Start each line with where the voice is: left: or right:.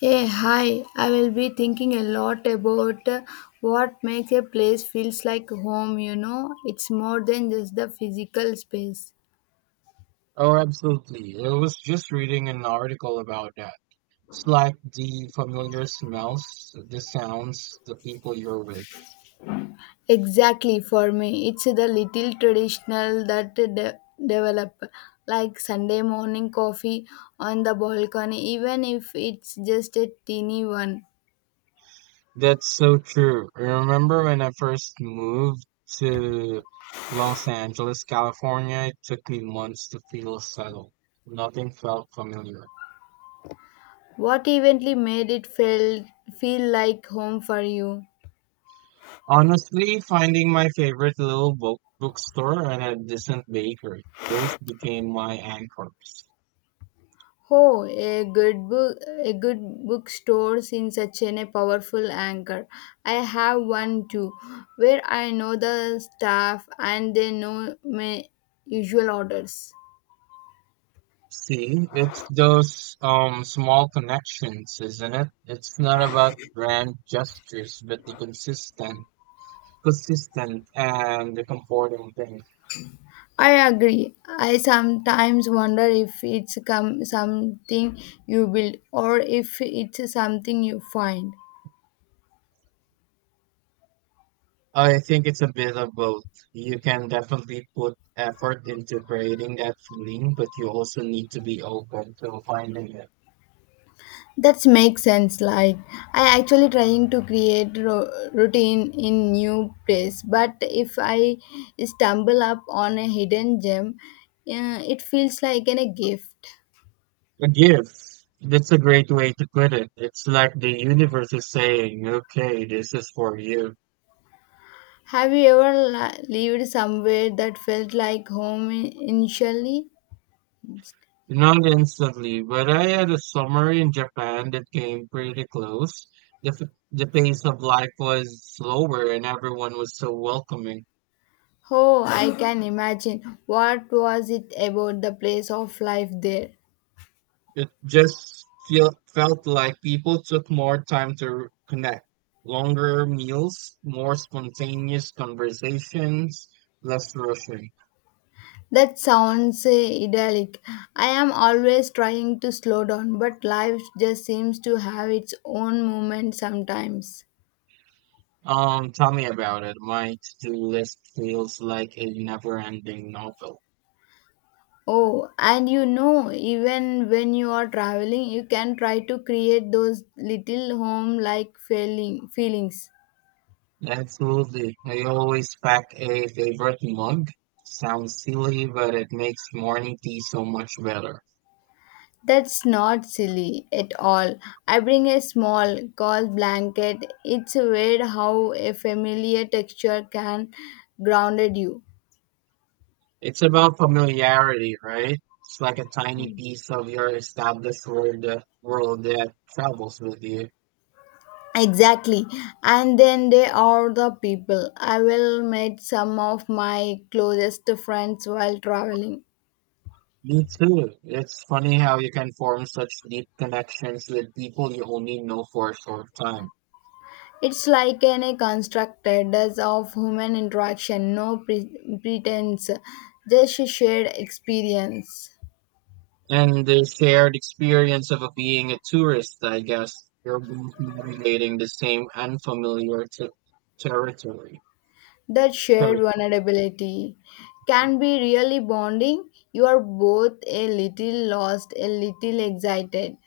left: Hey, hi. I will be thinking a lot about what makes a place feels like home, you know. It's more than just the physical space.
right: Oh, absolutely. I was just reading an article about that. It's like the familiar smells, the sounds, the people you're with.
left: Exactly for me. It's the little traditional that develop like Sunday morning coffee on the balcony even if it's just a teeny one.
right: That's so true. I remember when I first moved to Los Angeles, California, it took me months to feel settled. Nothing felt familiar.
left: What eventually made it feel like home for you?
right: Honestly, finding my favorite little bookstore and a decent bakery, those became my anchors.
left: Oh, a good book, a good bookstore in such a powerful anchor. I have one too, where I know the staff and they know my usual orders.
right: See, it's those small connections, isn't it? It's not about grand gestures, but the consistent and the comforting thing.
left: I agree. I sometimes wonder if it's come something you build or if it's something you find.
right: I think it's a bit of both. You can definitely put effort into creating that feeling, but you also need to be open to finding it.
left: That makes sense. Like I actually trying to create routine in new place, but if I stumble up on a hidden gem, it feels like a gift.
right: A gift. That's a great way to put it. It's like the universe is saying, okay, this is for you.
left: Have you ever lived somewhere that felt like home initially?
right: Not instantly, but I had a summer in Japan that came pretty close. The pace of life was slower and everyone was so welcoming.
left: Oh, I can imagine. What was it about the place of life there?
right: It just felt like people took more time to connect. Longer meals, more spontaneous conversations, less rushing.
left: That sounds idyllic. I am always trying to slow down, but life just seems to have its own movement sometimes.
right: Tell me about it. My to-do list feels like a never-ending novel.
left: Oh, and you know, even when you are traveling, you can try to create those little home like feelings.
right: Absolutely. I always pack a favorite mug. Sounds silly, but it makes morning tea so much better.
left: That's not silly at all. I bring a small, cold blanket. It's weird how a familiar texture can grounded you.
right: It's about familiarity, right? It's like a tiny piece of your established world, world that travels with you.
left: Exactly. And then they are the people. I will meet some of my closest friends while traveling.
right: Me too. It's funny how you can form such deep connections with people you only know for a short time.
left: It's like any constructed does of human interaction, no pretense, just a shared experience.
right: And the shared experience of being a tourist, I guess. You're both navigating the same unfamiliar t- territory.
left: That shared
right: Territory.
left: vulnerability can be really bonding. You are both a little lost, a little excited.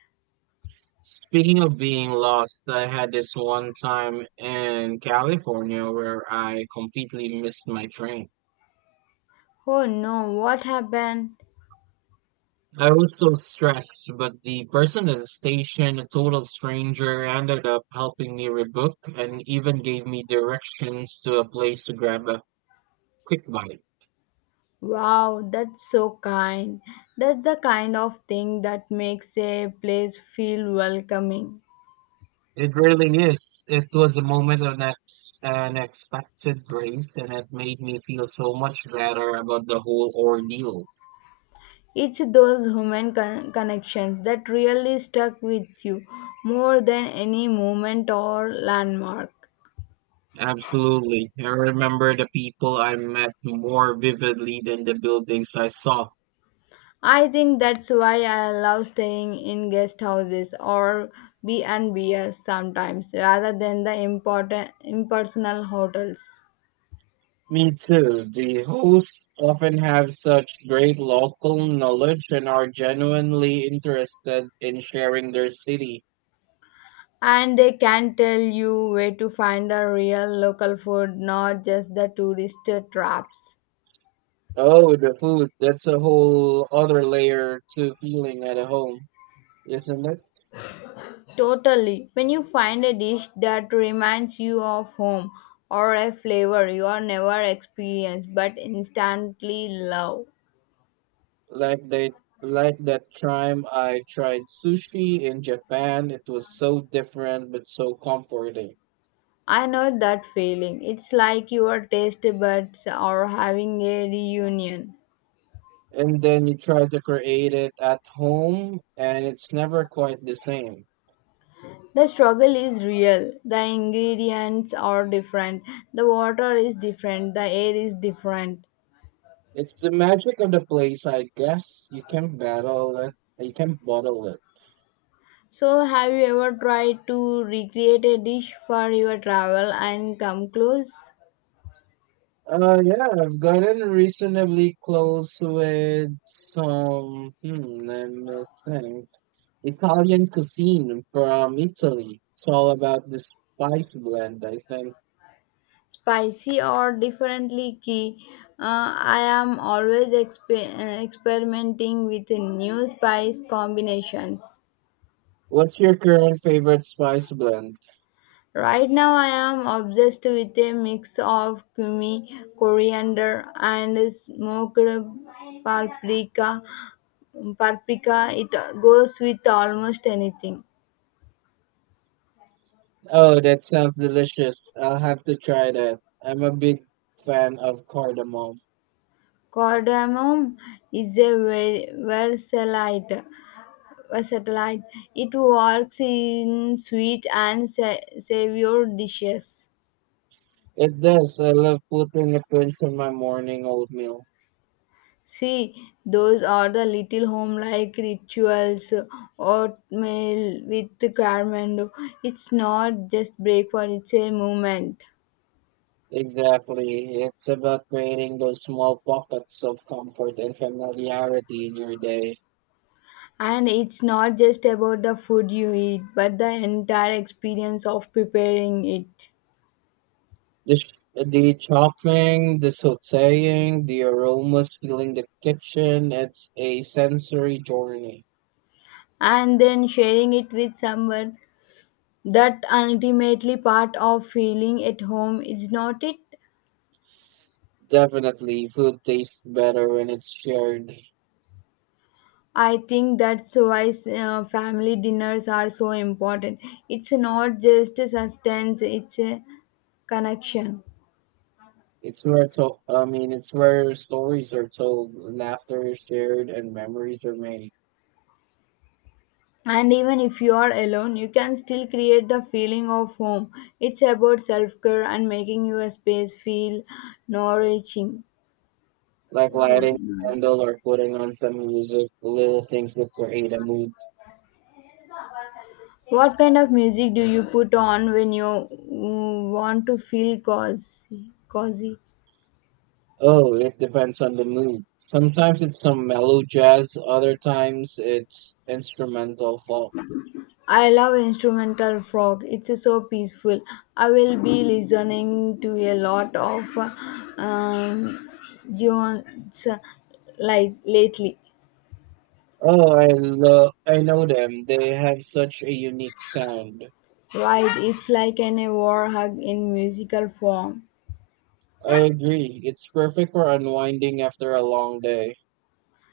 right: Speaking of being lost, I had this one time in California where I completely missed my train.
left: Oh no, what happened?
right: I was so stressed, but the person at the station, a total stranger, ended up helping me rebook and even gave me directions to a place to grab a quick bite.
left: Wow, that's so kind. That's the kind of thing that makes a place feel welcoming.
right: It really is. It was a moment of ex unexpected grace, and it made me feel so much better about the whole ordeal.
left: It's those human connections that really stuck with you more than any moment or landmark.
right: Absolutely. I remember the people I met more vividly than the buildings I saw.
left: I think that's why I love staying in guest houses or B&Bs sometimes rather than the important impersonal hotels.
right: Me too. The hosts often have such great local knowledge and are genuinely interested in sharing their city.
left: And they can tell you where to find the real local food, not just the tourist traps.
right: Oh, the food. That's a whole other layer to feeling at home, isn't it?
left: Totally. When you find a dish that reminds you of home or a flavor you are never experienced but instantly love.
right: Like they like that time I tried sushi in Japan, it was so different but so comforting.
left: I know that feeling. It's like your taste buds are having a reunion.
right: And then you try to create it at home and it's never quite the same.
left: The struggle is real. The ingredients are different. The water is different. The air is different.
right: It's the magic of the place, I guess. You can battle it, you can bottle it.
left: So, have you ever tried to recreate a dish for your travel and come close?
right: Yeah, I've gotten reasonably close with some let me think. Italian cuisine from Italy. It's all about the spice blend, I think.
left: Spicy or differently key? I am always experimenting with new spice combinations.
right: What's your current favorite spice blend?
left: Right now, I am obsessed with a mix of cumin, coriander, and smoked paprika. Paprika, it goes with almost anything.
right: Oh, that sounds delicious. I'll have to try that. I'm a big fan of cardamom.
left: Cardamom is a versalite. Versalite. It works in sweet and savour dishes.
right: It does. I love putting a pinch in my morning oatmeal.
left: See, those are the little home-like rituals. Oatmeal with caramel. It's not just breakfast; it's a movement.
right: Exactly. It's about creating those small pockets of comfort and familiarity in your day.
left: And it's not just about the food you eat, but the entire experience of preparing it
right: The chopping, the sautéing, the aromas filling the kitchen, it's a sensory journey.
left: and then sharing it with someone that ultimately part of feeling at home is not it.
right: Definitely, food tastes better when it's shared.
left: I think that's why family dinners are so important. It's not just a sustenance, it's a connection.
right: I mean, it's where stories are told, laughter is shared, and memories are made.
left: And even if you are alone you can still create the feeling of home. It's about self-care and making your space feel nourishing.
right: Like lighting a candle or putting on some music, little things that create a mood.
left: What kind of music do you put on when you want to feel cozy?
right: Oh, it depends on the mood. Sometimes it's some mellow jazz, other times it's instrumental folk.
left: I love instrumental frog. It's so peaceful. I will be listening to a lot of um, tunes like lately.
right: I know them. They have such a unique sound.
left: Right, it's like an a war hug in musical form.
right: I agree. It's perfect for unwinding after a long day.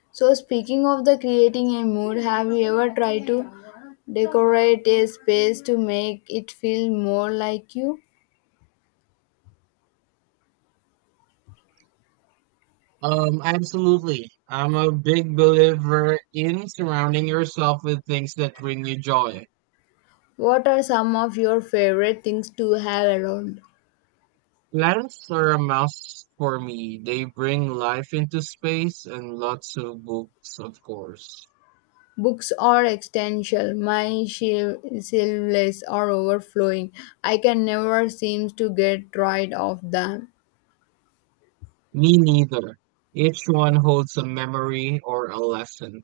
left: So speaking of the creating a mood, have you ever tried to decorate a space to make it feel more like you?
right: Absolutely. I'm a big believer in surrounding yourself with things that bring you joy.
left: What are some of your favorite things to have around?
right: Plants are a must for me. They bring life into space and lots of books, of course.
left: Books are existential. My shelves are overflowing. I can never seem to get rid of them.
right: Me neither. Each one holds a memory or a lesson.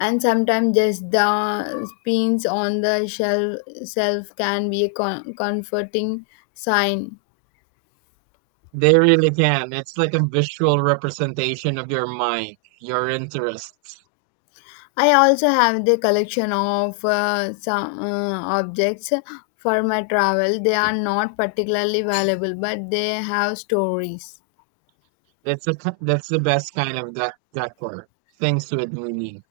left: And sometimes just the pins on the shelf can be a comforting sign.
right: They really can. It's like a visual representation of your mind, your interests.
left: I also have the collection of some objects for my travel. They are not particularly valuable, but they have stories.
right: That's the best kind of decor. Things with meaning.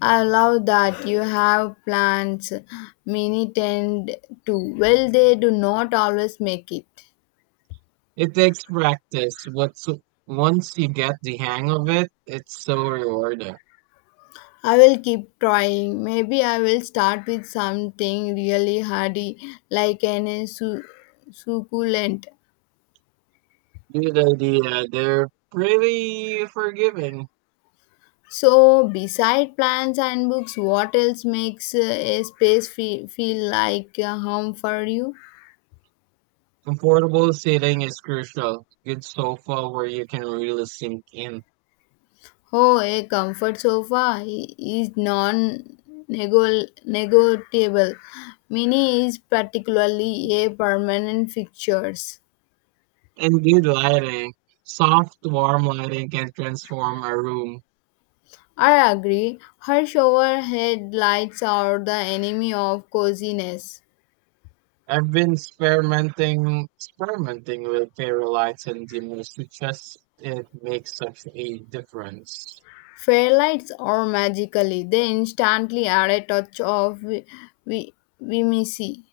left: I love that you have plants, mini tend too. Well, they do not always make it.
right: It takes practice. What's Once you get the hang of it, it's so rewarding.
left: I will keep trying. Maybe I will start with something really hardy, like succulent.
right: Good idea. They're pretty forgiving.
left: So, beside plants and books, what else makes a space feel like a home for you?
right: Comfortable seating is crucial. Good sofa where you can really sink in,
left: Oh, a comfort sofa is non-negotiable. Mini is particularly a permanent fixtures.
right: and good lighting. Soft, warm lighting can transform a room.
left: I agree. Her shower head lights are the enemy of coziness.
right: I've been experimenting with fairy lights and dimmers to just it makes such a difference.
left: Fairlights are magically. They instantly add a touch of vi- vimisi.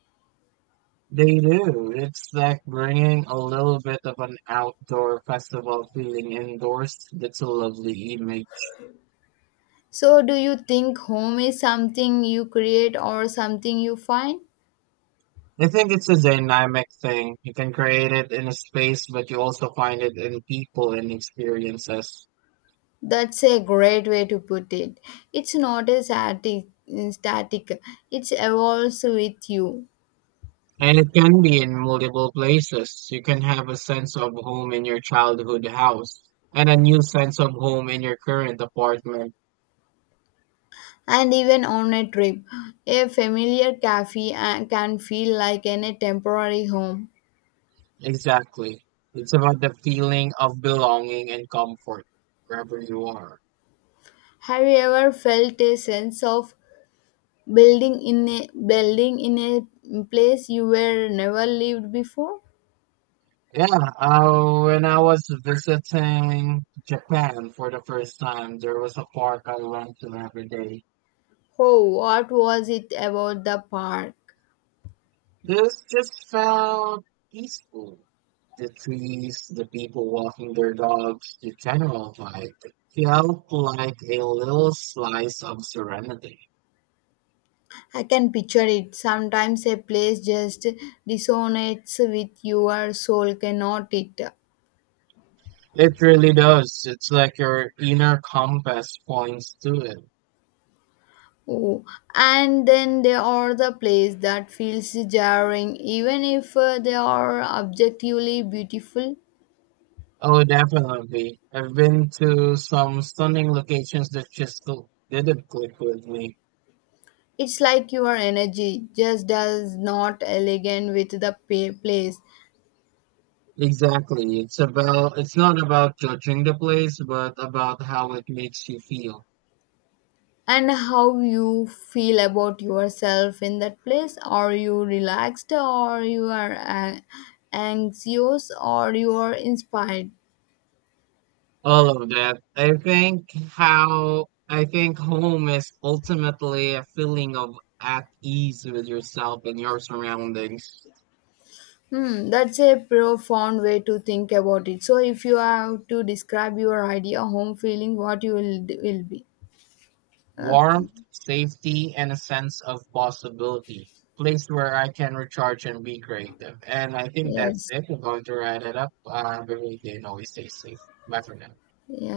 right: They do. It's like bringing a little bit of an outdoor festival feeling indoors. That's a lovely image.
left: So, do you think home is something you create or something you find?
right: I think it's a dynamic thing. You can create it in a space, but you also find it in people and experiences.
left: That's a great way to put it. It's not a static. It evolves with you.
right: And it can be in multiple places. You can have a sense of home in your childhood house and a new sense of home in your current apartment.
left: And even on a trip, a familiar cafe can feel like in a temporary home.
right: Exactly. It's about the feeling of belonging and comfort wherever you are.
left: Have you ever felt a sense of building in a place you were never lived before?
right: Yeah, when I was visiting Japan for the first time, there was a park I went to every day.
left: Oh, what was it about the park?
right: This just felt peaceful. The trees, the people walking their dogs, the general vibe felt like a little slice of serenity.
left: I can picture it. Sometimes a place just resonates with your soul, cannot it?
right: It really does. It's like your inner compass points to it.
left: Oh, and then there are the places that feels jarring, even if they are objectively beautiful.
right: Oh, definitely. I've been to some stunning locations that just didn't click with me.
left: It's like your energy just does not elegant with the place.
right: It's not about judging the place, but about how it makes you feel.
left: And how you feel about yourself in that place. Are you relaxed or you are anxious or you are inspired?
right: All of that. I think home is ultimately a feeling of at ease with yourself and your surroundings.
left: Hmm, that's a profound way to think about it. So, if you have to describe your idea, home feeling, what you will be. Okay.
right: Warmth, safety, and a sense of possibility. Place where I can recharge and be creative. And I think that's
left: Yes.
right: it. We're going to wrap it up. Have a great always stay safe. Bye for now.
left: Yeah.